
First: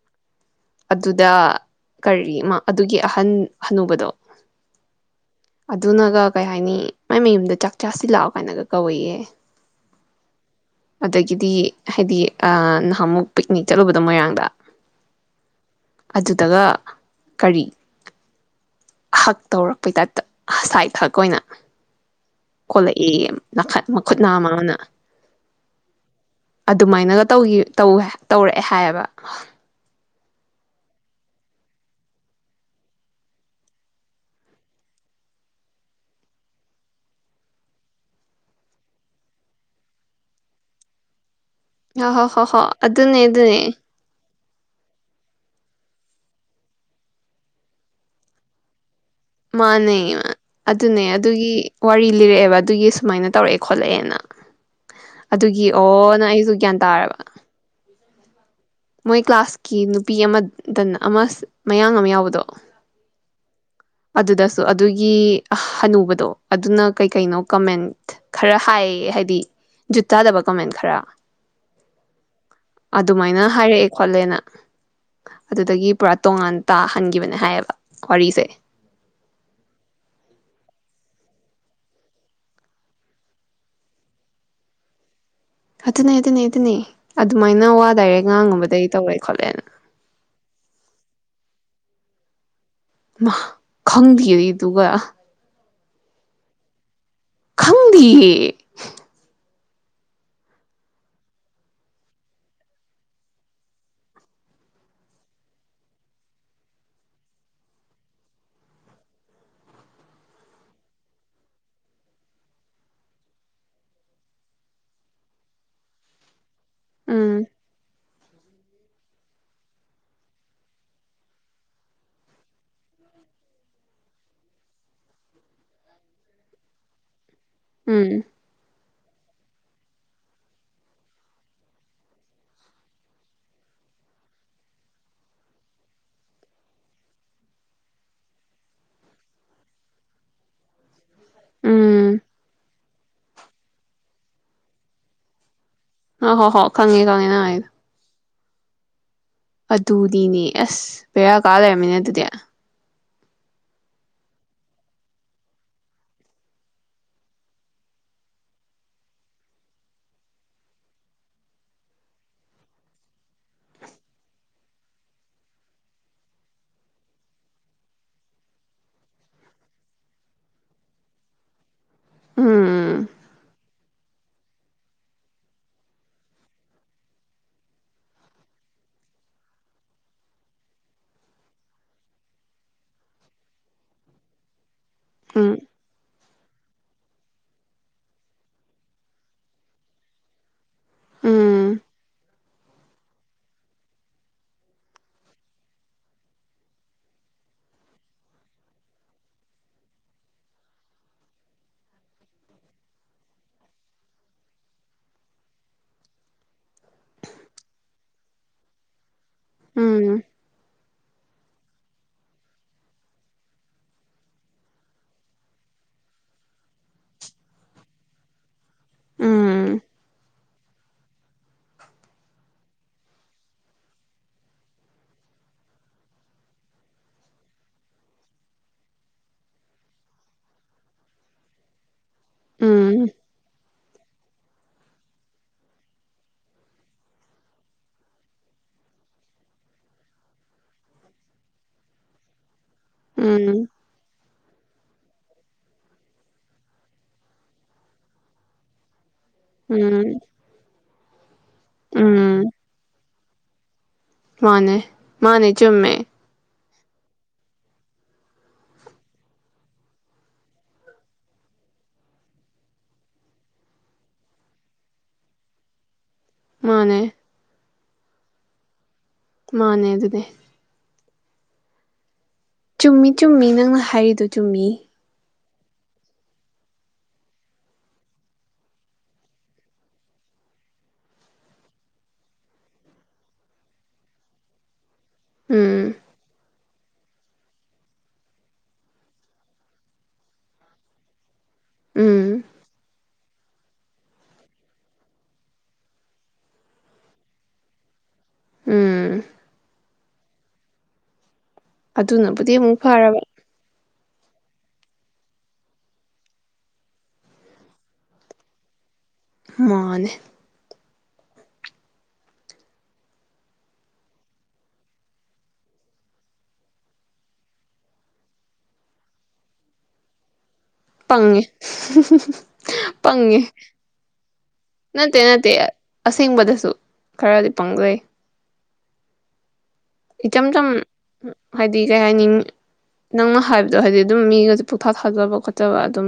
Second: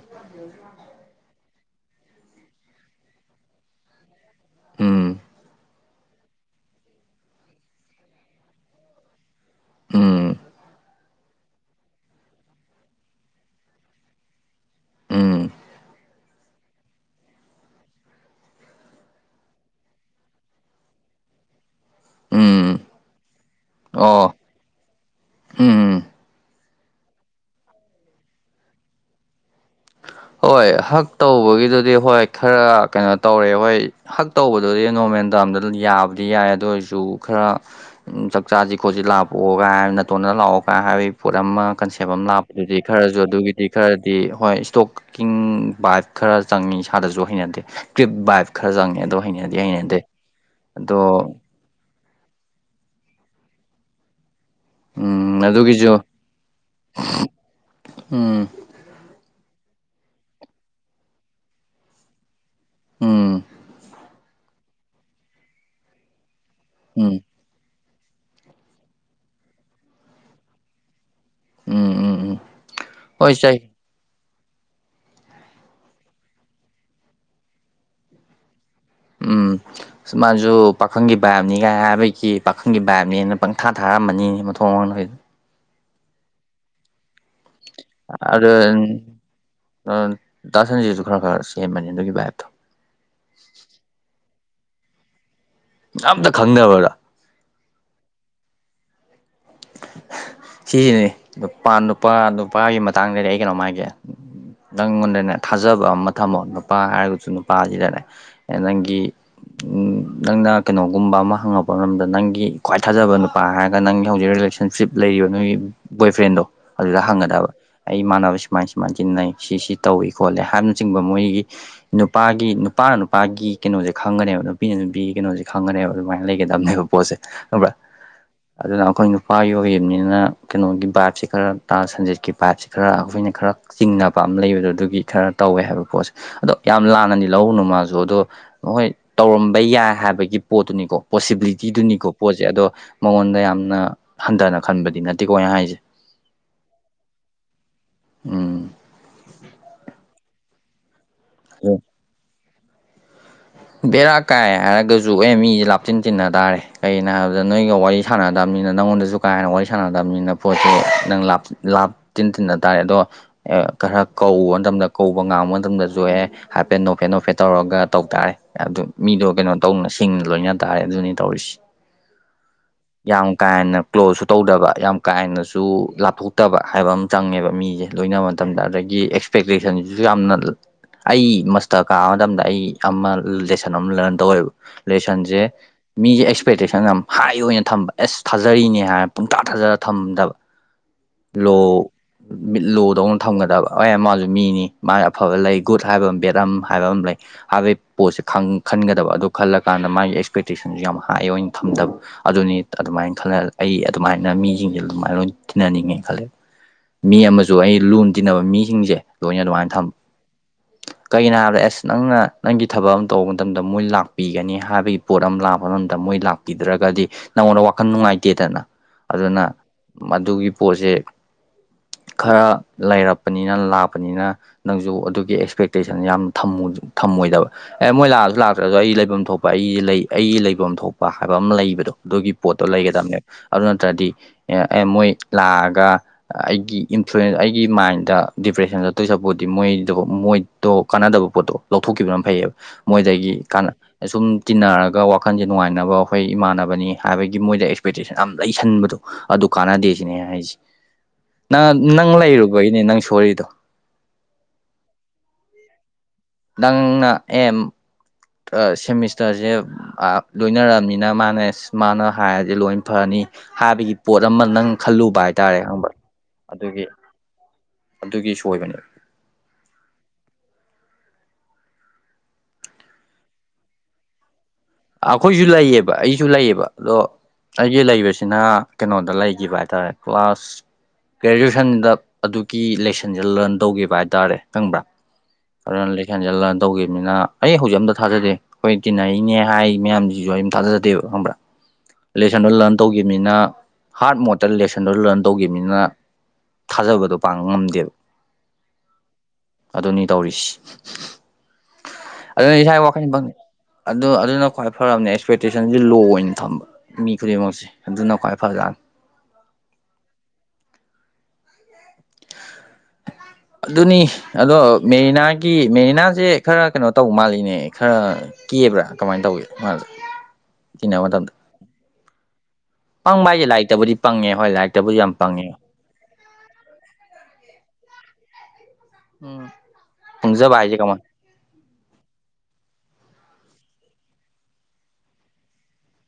[SPEAKER 2] ꯑꯗꯨꯗ ꯀꯔꯤ ꯑꯗꯨꯒꯤ ꯑꯍꯟ ꯑꯅꯨꯕꯗꯣ
[SPEAKER 1] ꯎꯝ
[SPEAKER 2] ꯑꯗꯨꯅꯒ ꯀꯩ ꯍꯥꯏꯅꯤ ꯃꯥꯏ ꯃꯌꯨꯝꯗ ꯆꯥꯛ ꯆꯥꯁꯤꯜꯂꯛꯑꯣ ꯀꯥꯏꯅꯒ ꯀꯧꯏꯌꯦ
[SPEAKER 1] ꯎꯝ
[SPEAKER 2] ꯑꯗ ꯀꯗꯤ ꯍꯥꯏꯗꯤ ꯅꯍꯥꯟꯃꯨꯛ ꯄꯤꯛꯅꯤꯛ ꯆꯠꯂꯨꯕꯗꯣ ꯃꯣꯏꯔꯥꯡꯗ
[SPEAKER 1] ꯎꯝ
[SPEAKER 2] ꯑꯗꯨꯗꯒ ꯀꯔꯤ ꯍꯛ ꯇꯧꯔꯛꯄꯩ ꯇꯞꯇ ꯁꯥꯏꯠ ꯍꯛ ꯑꯣꯏꯅ
[SPEAKER 1] ꯎꯝ
[SPEAKER 2] ꯀꯣꯂꯛꯏ ꯅꯥꯠ ꯃꯈꯨꯠ ꯑꯃꯅ
[SPEAKER 1] ꯎꯝꯝ
[SPEAKER 2] ꯑꯗꯨꯃꯥꯏꯅꯒ ꯇꯧꯔꯛꯑꯦ ꯍꯥꯏꯌꯦꯕ
[SPEAKER 1] ꯍꯣꯏ ꯍꯛ ꯇꯧꯕꯒꯤꯗꯨꯗꯤ ꯍꯣꯏ ꯈꯔ ꯀꯩꯅꯣ ꯇꯧꯔꯦ ꯍꯣꯏ ꯍꯛ ꯇꯧꯕꯗꯨꯗꯤ ꯅꯣꯔꯃꯦꯜ ꯗꯥꯔꯝꯗ ꯌꯥꯕꯗꯤ ꯌꯥꯏ ꯑꯗꯨ ꯑꯣꯏꯔꯁꯨ ꯈꯔ ꯆꯥꯛ ꯆꯥꯁꯤ ꯈꯣꯠꯁꯤ ꯂꯥꯛꯞꯄꯣꯛꯑꯣ ꯀꯥꯏ ꯇꯣꯟꯗ ꯂꯥꯛꯑꯣ ꯀꯥꯏ ꯍꯥꯏꯕ ꯄꯣꯠ ꯑꯃ ꯀꯟꯁꯦꯞ
[SPEAKER 2] ꯍꯣ
[SPEAKER 1] ꯑꯃ
[SPEAKER 2] ꯍꯣ ꯍꯣ ꯍꯣ
[SPEAKER 1] ꯂꯥꯛꯄꯗꯨꯗꯤ ꯈꯔꯁꯨ
[SPEAKER 2] ꯑꯗꯨꯅꯦ
[SPEAKER 1] ꯑꯗꯨꯒꯤꯗꯤ
[SPEAKER 2] ꯑꯗꯨꯅꯦ
[SPEAKER 1] ꯈꯔꯗꯤ ꯍꯣꯏ ꯏꯁ꯭ꯇꯣꯛ ꯀꯤꯡ ꯕꯥꯏꯞ ꯈꯔ ꯆꯪꯏ ꯏꯁꯥꯗꯁꯨ ꯍꯩꯅꯗꯦ ꯇ꯭ꯔꯤꯞ ꯕꯥꯏꯞ ꯈꯔ ꯆꯪꯏꯤ ꯑꯗꯣ ꯍꯩꯅꯗꯤ ꯍꯩꯅꯗꯦ
[SPEAKER 2] ꯃꯥꯅꯦ
[SPEAKER 1] ꯑꯗꯣ
[SPEAKER 2] ꯑꯗꯨꯅꯦ ꯑꯗꯨꯒꯤ ꯋꯥꯔꯤ ꯂꯤꯔꯛꯑꯦꯕ ꯑꯗꯨꯒꯤ ꯁꯨꯃꯥꯏꯅ ꯇꯧꯔꯛꯑꯦ ꯈꯣꯠꯂꯛꯑꯦꯅ
[SPEAKER 1] ꯎꯝ
[SPEAKER 2] ꯑꯗꯨꯒꯤ
[SPEAKER 1] ꯑꯗꯨꯒꯤꯁꯨ
[SPEAKER 2] ꯑꯣ ꯅꯪ ꯑꯩꯁꯨ ꯒ꯭ꯌꯥꯟ ꯇꯥꯔꯕ
[SPEAKER 1] ꯎꯝ
[SPEAKER 2] ꯃꯣꯏ ꯀ꯭ꯂꯥꯁꯀꯤ ꯅꯨꯄꯤ ꯑꯃꯗꯟ ꯑꯃ ꯃꯌꯥꯡ ꯑꯃ ꯌꯥꯎꯕꯗꯣ
[SPEAKER 1] ꯎꯝ
[SPEAKER 2] ꯑꯗꯨꯗꯁꯨ ꯑꯗꯨꯒꯤ ꯑꯅꯨꯕꯗꯣ ꯑꯗꯨꯅ
[SPEAKER 1] ꯎꯝ
[SPEAKER 2] ꯀꯩꯀꯩꯅꯣ ꯀꯃꯦꯟ ꯈꯔ ꯍꯥꯏꯌꯦ ꯍꯥꯏꯗꯤ ꯖꯨꯠ ꯇꯥꯗꯕ ꯀꯃꯦꯟ ꯈꯔ
[SPEAKER 1] ꯎꯝ ꯎꯝ ꯎꯝ ꯍꯣꯏ
[SPEAKER 2] ꯑꯗꯨꯃꯥꯏꯅ
[SPEAKER 1] ꯆꯍꯤ
[SPEAKER 2] ꯍꯥꯏꯔꯛꯑꯦ ꯈꯣꯠꯂꯦꯅ ꯑꯗꯨꯗꯒꯤ ꯄꯨꯔꯥ ꯇꯣꯉꯥꯟ ꯇꯥꯍꯟꯈꯤꯕꯅꯦ ꯍꯥꯏꯌꯦꯕ ꯋꯥꯔꯤꯁꯦ
[SPEAKER 1] ꯎꯝ ꯁꯨꯃꯅꯁꯨ ꯄꯥꯈꯪꯒꯤ ꯕꯥꯏꯞꯅꯤꯒꯥꯏ ꯍꯥꯏꯕꯒꯤ ꯄꯥꯈꯪꯒꯤ ꯕꯥꯏꯞꯅꯦꯅ ꯄꯪꯊꯥ ꯊꯥꯔꯛꯝꯃꯅꯤꯅꯤ ꯃꯊꯣꯡ ꯃꯉꯥꯡꯗꯣꯏꯗ
[SPEAKER 2] ꯑꯗꯨ ꯑꯗꯨꯅꯦ ꯑꯗꯨꯅꯦ ꯑꯗꯨꯗꯅꯦ ꯑꯗꯨ ꯁꯨꯃꯥꯏꯅ ꯋꯥ ꯗꯥꯏꯔꯦꯛ
[SPEAKER 1] ꯑꯗꯣ
[SPEAKER 2] ꯉꯥꯡꯨꯕꯗꯒꯤ ꯇꯧꯔꯦ ꯈꯣꯠꯂꯦꯅ
[SPEAKER 1] ꯍꯦ ꯃꯅꯤ ꯑꯗꯨꯒꯤꯚꯥꯏꯠꯇꯣ
[SPEAKER 2] ꯈꯪꯗ ꯑꯗꯨꯒ
[SPEAKER 1] ꯑꯇ ꯈꯪꯗꯕꯗꯥ
[SPEAKER 2] ꯈꯪꯗꯤꯦ
[SPEAKER 1] ꯁꯤꯁꯤꯅꯤ ꯅꯨꯄꯥ ꯅꯨꯄꯥ ꯅꯨꯄꯥꯒꯤ ꯃꯇꯥꯡꯗꯅꯦ ꯑꯩ ꯀꯩꯅꯣꯝꯃꯒꯦ ꯅꯪꯉꯣꯟꯗꯅꯦ ꯊꯥꯖꯕ ꯑꯃ ꯊꯝꯃꯣ ꯅꯨꯄꯥ ꯍꯥꯏꯔꯒꯁꯨ ꯅꯨꯄꯥꯁꯤꯗꯅꯦ ꯅꯪꯒꯤ ꯅꯪꯅ ꯀꯩꯅꯣꯒꯨꯝꯕ ꯑꯃ ꯍꯪꯉꯛꯄ ꯃꯇꯝꯗ ꯅꯪꯒꯤ ꯈ꯭ꯋꯥꯏ ꯊꯥꯖꯕ ꯅꯨꯄꯥ ꯍꯥꯏꯔꯒ ꯅꯪꯒꯤ ꯍꯧꯖꯛ ꯔꯤꯂꯦꯁꯟꯁꯤꯞ ꯂꯩꯔꯤꯕ ꯅꯣꯏ ꯕꯣꯏ ꯐ꯭ꯔꯦꯟꯗꯣ ꯑꯗꯨꯗ
[SPEAKER 2] ꯎꯝ
[SPEAKER 1] ꯍꯪꯒꯗꯕ ꯑꯩ ꯏꯃꯥꯟꯅꯕ ꯁꯨꯃꯥꯏ ꯁꯨꯃꯥꯏꯅ ꯇꯤꯟꯅꯩ ꯁꯤ ꯇꯧꯏ ꯈꯣꯠꯂꯦ ꯍꯥꯏꯕꯅꯆꯤꯡꯕ ꯃꯣꯏꯒꯤ ꯅꯨꯄꯥꯒꯤ ꯅꯨꯄꯥꯅ ꯅꯨꯄꯥꯒꯤ ꯀꯩꯅꯣꯁꯦ ꯈꯪꯒꯅꯦꯕ ꯅꯨꯄꯤꯅ ꯅꯨꯄꯤꯒꯤ ꯀꯩꯅꯣꯁꯦ ꯈꯪꯒꯅꯦꯕ ꯑꯗꯨꯃꯥꯏꯅ ꯂꯩꯒꯗꯕꯅꯦꯕ ꯄꯣꯠꯁꯦ ꯅꯕ꯭ꯔ
[SPEAKER 2] ꯎꯝ
[SPEAKER 1] ꯑꯗꯨꯅ ꯑꯩꯈꯣꯏ ꯅꯨꯄꯥꯒꯤ ꯑꯣꯏꯅꯤꯅ ꯀꯩꯅꯣꯒꯤ ꯕꯥꯏꯞꯁꯤ ꯈꯔ ꯇ ꯁꯟꯖꯤꯦꯠꯀꯤ ꯕꯥꯏꯞꯁꯤ ꯈꯔ ꯑꯩꯈꯣꯏꯅ ꯈꯔ ꯆꯤꯡꯅꯕ ꯑꯃ ꯂꯩꯕꯗꯣ ꯑꯗꯨꯒꯤ ꯈꯔ ꯇꯧꯋꯦ ꯍꯥꯏꯕ ꯄꯣꯠꯁꯦ ꯑꯗꯣ ꯌꯥꯝ ꯂꯥꯟꯅꯅꯤ ꯂꯧꯕꯅꯨ ꯃꯥꯁꯨ ꯑꯗꯣ ꯃꯣꯏ ꯇꯧꯔꯝꯕ ꯌꯥꯏ ꯍꯥꯏꯕꯒꯤ ꯄꯣꯠꯇꯨꯅꯤꯀꯣ ꯄꯣꯁꯤꯕꯤꯂꯤꯇꯤꯗꯨꯅꯤꯀꯣ
[SPEAKER 2] ꯎꯝ
[SPEAKER 1] ꯄꯣꯠꯁꯦ ꯑꯗꯣ ꯃꯉꯣꯟꯗ ꯌꯥꯝꯅ ꯍꯟꯊꯅ ꯈꯟꯕꯗꯤ ꯅꯠꯇꯦꯀꯣꯅꯦ ꯍꯥꯏꯁꯦ
[SPEAKER 2] ꯑ ꯍꯣ ꯍꯣ ꯈꯪꯉꯦ ꯈꯪꯉꯦꯅꯗ
[SPEAKER 1] ꯎꯝ
[SPEAKER 2] ꯑꯗꯨꯗꯤꯅꯦ ꯑꯁ ꯄꯦꯔ ꯀꯥ
[SPEAKER 1] ꯑꯗꯨ
[SPEAKER 2] ꯂꯩꯔꯃꯤꯅꯦ ꯑꯗꯨꯗꯤ
[SPEAKER 1] ꯕꯦꯔꯥ ꯀꯥꯏ ꯍꯥꯏꯔꯒꯁꯨ ꯑꯦ ꯃꯤꯁꯦ ꯂꯥꯞꯆꯤꯟ ꯇꯤꯟꯅ ꯇꯥꯔꯦ ꯀꯩꯒꯤꯅꯣ ꯍꯥꯏꯕꯗ ꯅꯣꯏꯒ ꯋꯥꯔꯤ ꯁꯥꯟꯅꯗꯕꯅꯤꯅ ꯅꯪꯉꯣꯟꯗꯁꯨ ꯀꯥ ꯍꯦꯟꯅ ꯋꯥꯔꯤ ꯁꯥꯟꯅꯗꯕꯅꯤꯅ ꯄꯣꯠꯁꯤ ꯅꯪ ꯂꯥꯞꯆꯤꯟ ꯇꯤꯟꯅ ꯇꯥꯔꯦ ꯑꯗꯣ ꯈꯔ ꯀꯧꯕ ꯃꯇꯝꯗ ꯀꯧꯕ ꯉꯥꯡꯕ ꯃꯇꯝꯗꯁꯨ ꯑꯦ ꯍꯥꯏꯐꯦꯠ ꯅꯣꯞꯐꯦꯠ ꯅꯣꯞꯐꯦꯠ ꯇꯧꯔꯒ ꯇꯧ ꯇꯥꯔꯦ ꯑꯗꯨ ꯃꯤꯗꯣ ꯀꯩꯅꯣ ꯇꯧꯅ ꯁꯤꯡꯅ ꯂꯣꯏꯅ ꯇꯥꯔꯦ ꯑꯗꯨꯅꯤ ꯇꯧꯔꯤꯁꯦ
[SPEAKER 2] ꯎꯝ
[SPEAKER 1] ꯌꯥꯝ ꯀꯥꯥꯏ ꯍꯦꯟꯅ ꯀ꯭ꯂꯣꯖꯁꯨ ꯇꯧꯗꯕ ꯌꯥꯝ ꯀꯥ ꯍꯦꯟꯅꯁꯨ ꯂꯥꯞꯊꯣꯛꯇꯕ ꯍꯥꯏꯕ ꯑꯃ ꯆꯪꯉꯦꯕ ꯃꯤꯁꯦ ꯂꯣꯏꯅꯕ ꯃꯇꯝꯗ ꯑꯗꯒꯤ ꯑꯦꯛꯁꯄꯦꯛꯇꯦꯁꯟꯁꯤꯁꯨ ꯌꯥꯝꯅ ꯑꯩ ꯃꯁꯇ ꯀꯥꯕ ꯃꯇꯝꯗ ꯑꯩ ꯑꯃ ꯂꯦꯁꯟ ꯑꯃ ꯂꯔꯟ ꯇꯧꯋꯦꯕ ꯂꯦꯁꯟꯁꯦ
[SPEAKER 2] ꯎꯝ
[SPEAKER 1] ꯃꯤꯁꯦ ꯑꯦꯛꯁꯄꯦꯛꯇꯦꯁꯟ ꯌꯥꯝ ꯍꯥꯏ ꯑꯣꯏꯅ ꯊꯝꯕ ꯑꯦꯁ ꯊꯥꯖꯔꯤꯅꯤ ꯍꯥꯏ ꯄꯨꯡꯇꯥ ꯊꯥꯖꯔꯒ ꯊꯝꯗꯕ ꯂꯣ
[SPEAKER 2] ꯎꯝ
[SPEAKER 1] ꯃꯤꯠ ꯂꯣꯗꯧꯅ ꯊꯝꯒꯗꯕ ꯑꯦ ꯃꯥꯁꯨ ꯃꯤꯅꯤ ꯃꯥ ꯑꯐꯕ ꯂꯩ ꯒꯨꯗ ꯍꯥꯏꯕ ꯑꯃ ꯕꯦꯠ ꯑ ꯍꯥꯏꯕ ꯑꯃ ꯂꯩ ꯍꯥꯏꯕꯗꯤ ꯄꯣꯠꯁꯦ ꯈꯟꯒꯗꯕ ꯑꯗꯨ ꯈꯜꯂꯀꯥꯟꯗ ꯃꯥꯒꯤ ꯑꯦꯛꯁꯄꯦꯛꯇꯦꯁꯟꯁꯨ ꯌꯥꯝ ꯍꯥꯏ ꯑꯣꯏꯅ ꯊꯝꯗꯕ ꯑꯗꯨꯅꯤ ꯑꯗꯨꯃꯥꯏꯅ ꯈꯜꯂ ꯑꯩ ꯑꯗꯨꯃꯥꯏꯅ ꯃꯤꯁꯤꯡꯁꯦ ꯑꯗꯨꯃꯥꯏꯅ ꯂꯣꯏ ꯇꯤꯟꯅꯅꯤꯡꯉꯦ ꯈꯜꯂꯦ ꯃꯤ ꯑꯃꯁꯨ ꯑꯩ ꯂꯣꯟ ꯇꯤꯟꯅꯕ ꯃꯤꯁꯤꯡꯁꯦ ꯂꯣꯏꯅ ꯑꯗꯨꯃꯥꯏꯅ ꯊꯝ
[SPEAKER 2] ꯎꯝ
[SPEAKER 1] ꯀꯩꯒꯤꯅꯣ ꯍꯥꯏꯕꯗ ꯑꯦꯁ ꯅꯪꯅ ꯅꯪꯒꯤ ꯊꯕꯛ ꯑꯃ ꯇꯧꯕ ꯃꯇꯝꯗ ꯃꯣꯏ ꯂꯥꯛꯄꯤꯒꯅꯤ ꯍꯥꯏꯕꯒꯤ ꯄꯣꯠ ꯑꯃ ꯂꯥꯛꯄ ꯃꯇꯝꯗ ꯃꯣꯏ ꯂꯥꯛꯄꯤꯗ꯭ꯔꯒꯗꯤ ꯅꯪꯉꯣꯟꯗ ꯋꯥꯈꯜ ꯅꯨꯡꯉꯥꯏꯇꯦꯗꯅ ꯑꯗꯨꯅ
[SPEAKER 2] ꯎꯝ
[SPEAKER 1] ꯑꯗꯨꯒꯤ ꯄꯣꯠꯁꯦ ꯈꯔ ꯂꯩꯔꯛꯄꯅꯤꯅ ꯂꯥꯛꯄꯅꯤꯅ ꯅꯪꯁꯨ ꯑꯗꯨꯒꯤ ꯑꯦꯛꯁꯄꯦꯛꯇꯦꯁꯟ ꯌꯥꯝꯅ ꯊꯝꯃꯣꯏꯗꯕ ꯑꯦ ꯃꯣꯏ ꯂꯥꯛꯑꯁꯨ ꯂꯥꯛꯇ꯭ꯔꯁꯨ ꯑꯩ ꯂꯩꯐꯝ ꯊꯣꯛꯄ ꯑꯩꯁ ꯂꯩ ꯑꯩꯒꯤ ꯂꯩꯐꯝ ꯊꯣꯛꯄ ꯍꯥꯏꯕ ꯑꯃ ꯂꯩꯕꯗꯣ ꯑꯗꯨꯒꯤ ꯄꯣꯠꯇꯣ
[SPEAKER 2] ꯎꯝ
[SPEAKER 1] ꯂꯩꯒꯗꯕꯅꯦꯕ ꯑꯗꯨ ꯅꯠꯇ꯭ꯔꯗꯤ ꯃꯣꯏ ꯂꯥꯛꯑꯒ ꯑꯩꯒꯤ ꯏꯟꯐ꯭ꯂꯨꯌꯦꯟꯁ ꯑꯩꯒꯤ ꯃꯥꯏꯟꯗ ꯗꯤꯄ꯭ꯔꯦꯁꯟ ꯆꯠꯇꯣꯏ ꯆꯠꯄꯗꯤ ꯃꯣꯏꯗꯣ ꯃꯣꯏꯗꯣ ꯀꯥꯟꯅꯗꯕ ꯄꯣꯠꯇꯣ ꯂꯧꯊꯣꯛꯈꯤꯕꯅ ꯐꯩꯌꯦꯞ ꯃꯣꯏꯗꯒꯤ
[SPEAKER 2] ꯎꯝ
[SPEAKER 1] ꯀꯅ ꯁꯨꯝ ꯇꯤꯟꯅꯔꯒ ꯒ ꯋꯥꯈꯟꯁꯦ ꯅꯨꯡꯉꯥꯏꯅꯕ ꯑꯩꯈꯣꯏ ꯏꯃꯥꯟꯅꯕꯅꯤ ꯍꯥꯏꯕꯒꯤ ꯃꯣꯏꯗ ꯑꯦꯛꯁꯄꯦꯛꯇꯦꯁꯟ ꯌꯥꯝ ꯂꯩꯁꯟꯕꯗꯣ ꯑꯗꯨ
[SPEAKER 2] ꯎꯝ
[SPEAKER 1] ꯀꯥꯟꯅꯗꯦꯁꯤꯅꯦ ꯑꯩꯟ ꯍꯥꯏꯁꯤ ꯅ ꯅꯪ
[SPEAKER 2] ꯎꯝ
[SPEAKER 1] ꯂꯩꯔꯨꯕꯩꯅꯦ ꯅꯪ ꯁꯣꯔꯤꯗꯨ ꯇꯣ
[SPEAKER 2] ꯃꯥꯅꯦ ꯃꯥꯅꯦ ꯆꯨꯝꯃꯦ
[SPEAKER 1] ꯅꯪꯅ ꯑꯦꯝ ꯁꯦꯃꯤꯁꯇꯔꯁꯦ ꯂꯣꯏꯅꯔꯛꯑꯅꯤꯅ ꯃꯥꯅꯦ ꯃꯥꯅ ꯍꯥꯏꯔꯁꯦ ꯂꯣꯏ ꯐꯅꯤ ꯍꯥꯏꯕꯒꯤ ꯄꯣꯠ ꯑꯃ ꯅꯪ ꯈꯜꯂꯨꯕ ꯍꯥꯏꯇꯥꯔꯦ ꯈꯪꯕ ꯑꯗꯨꯒꯤ
[SPEAKER 2] ꯃꯥꯅꯦ
[SPEAKER 1] ꯑꯗꯨꯒꯤꯁꯨ ꯑꯣꯏꯕꯅꯤ
[SPEAKER 2] ꯃꯥꯅꯦ ꯑꯗꯨꯅꯤ ꯆꯨꯝꯃꯤ ꯆꯨꯝꯃꯤ ꯅꯪꯅ ꯍꯥꯏꯔꯤꯗꯨ ꯆꯨꯝꯃꯤ
[SPEAKER 1] ꯑꯩꯈꯣꯏꯁꯨ ꯂꯩꯌꯦꯕ ꯑꯩꯁꯨ ꯂꯩꯌꯦꯕ ꯑꯗꯣ ꯑꯩꯒꯤ ꯂꯩꯕꯁꯤꯅ ꯀꯩꯅꯣꯗ ꯂꯩꯈꯤꯕ ꯍꯥꯏꯇꯥꯔꯦ ꯀ꯭ꯂꯥꯁ ꯒ꯭ꯔꯦꯖꯨꯑꯦꯁꯟꯗ ꯑꯗꯨꯒꯤ ꯂꯦꯁꯟꯁꯦ ꯂꯔꯟ ꯇꯧꯈꯤꯕ ꯍꯥꯏꯇꯥꯔꯦ ꯈꯪꯕ꯭ꯔꯥ
[SPEAKER 2] ꯎꯝ
[SPEAKER 1] ꯑꯗꯨꯅ [unintelligible] ꯍꯦꯟꯖꯤꯂꯥꯟ ꯇꯧꯈꯤꯕꯅꯤꯅ ꯑꯩ ꯍꯧꯖꯤꯛ ꯑꯝꯇ ꯊꯥꯖꯗꯦ ꯑꯩꯈꯣꯏ ꯇꯤꯟꯅꯔꯤꯅꯦ ꯍꯥꯏ ꯃꯌꯥꯝꯁꯤꯁꯨ ꯑꯩꯝ ꯊꯥꯖꯗꯦꯕ ꯈꯪꯕ꯭ꯔꯥ
[SPEAKER 2] ꯎꯝ
[SPEAKER 1] ꯂꯦꯁꯅꯗꯨ ꯂꯟ ꯇꯧꯈꯤꯕ ꯃꯤꯅ ꯍꯥꯔꯠ ꯃꯣꯠꯇ ꯂꯦꯁꯟꯗꯣ ꯂꯔꯟ ꯇꯧꯈꯤꯕꯅꯤꯅ ꯊꯥꯖꯕꯗꯣ ꯄꯥꯡꯅ ꯉꯝꯗꯦꯕ
[SPEAKER 2] ꯎꯝ
[SPEAKER 1] ꯑꯗꯨꯅꯤ ꯇꯧꯔꯤꯁꯤ
[SPEAKER 2] ꯑꯗꯨꯅꯕꯨꯗꯤ
[SPEAKER 1] ꯑꯗꯨꯅ
[SPEAKER 2] ꯑꯃꯨꯛ
[SPEAKER 1] ꯏꯁꯥꯒꯤ ꯋꯥꯈꯜ
[SPEAKER 2] ꯐꯔꯕ
[SPEAKER 1] [unintelligible] ꯑꯗꯨ ꯑꯗꯨꯅ ꯈ꯭ꯋꯥꯏ ꯐꯔꯕꯅꯦ ꯑꯦꯛꯁꯄꯦꯛꯇꯦꯁꯟꯁꯤ ꯂꯣ ꯑꯣꯏꯅ ꯊꯝꯕ ꯃꯤ ꯈꯨꯗꯤꯡꯃꯛꯁꯦ ꯑꯗꯨꯅ ꯈ꯭ꯋꯥꯏ ꯐꯖꯅꯤ
[SPEAKER 2] ꯃꯥꯅꯦ
[SPEAKER 1] ꯑꯗꯨꯅꯤ ꯑꯗꯣ ꯃꯦꯔꯤꯅꯥꯒꯤ ꯃꯦꯔꯤꯅꯥꯁꯦ ꯈꯔ ꯀꯩꯅꯣ ꯇꯧꯕ ꯃꯥꯜꯂꯤꯅꯦ ꯈꯔ ꯀꯦꯕ꯭ꯔꯥ ꯀꯃꯥꯏꯅ ꯇꯧꯏ ꯃꯥꯁꯦ ꯇꯤꯟꯅꯕ ꯃꯇꯝꯗ
[SPEAKER 2] ꯄꯪꯉꯦ
[SPEAKER 1] ꯄꯪꯕ
[SPEAKER 2] ꯄꯪꯉꯦ
[SPEAKER 1] ꯍꯥꯏꯁꯦ ꯂꯥꯏꯔꯤꯛꯇꯕꯨꯗꯤ ꯄꯪꯉꯦ ꯍꯣꯏ ꯂꯥꯏꯔꯤꯛꯇꯕꯨꯗꯤ ꯌꯥꯝ
[SPEAKER 2] ꯅꯠꯇꯦ ꯅꯠꯇꯦ
[SPEAKER 1] ꯄꯪꯉꯦ
[SPEAKER 2] ꯑꯁꯦꯡꯕꯗꯁꯨ ꯈꯔꯗꯤ ꯄꯪꯖꯩ
[SPEAKER 1] ꯎꯝ
[SPEAKER 2] ꯏꯆꯝ
[SPEAKER 1] ꯄꯪꯖꯕ
[SPEAKER 2] ꯆꯝ
[SPEAKER 1] ꯍꯥꯏꯁꯦ ꯀꯃꯥꯏ
[SPEAKER 2] ꯍꯥꯏ ꯗꯤ ꯀꯩ ꯍꯥꯏꯅꯤ ꯅꯪꯅ ꯍꯥꯏꯕꯗꯣ ꯍꯥꯏꯗꯤ ꯑꯗꯨꯝ ꯃꯤꯒꯁꯨ ꯄꯣꯛꯊꯥ ꯊꯥꯖꯕ ꯈꯣꯠꯆꯕ ꯑꯗꯨꯝ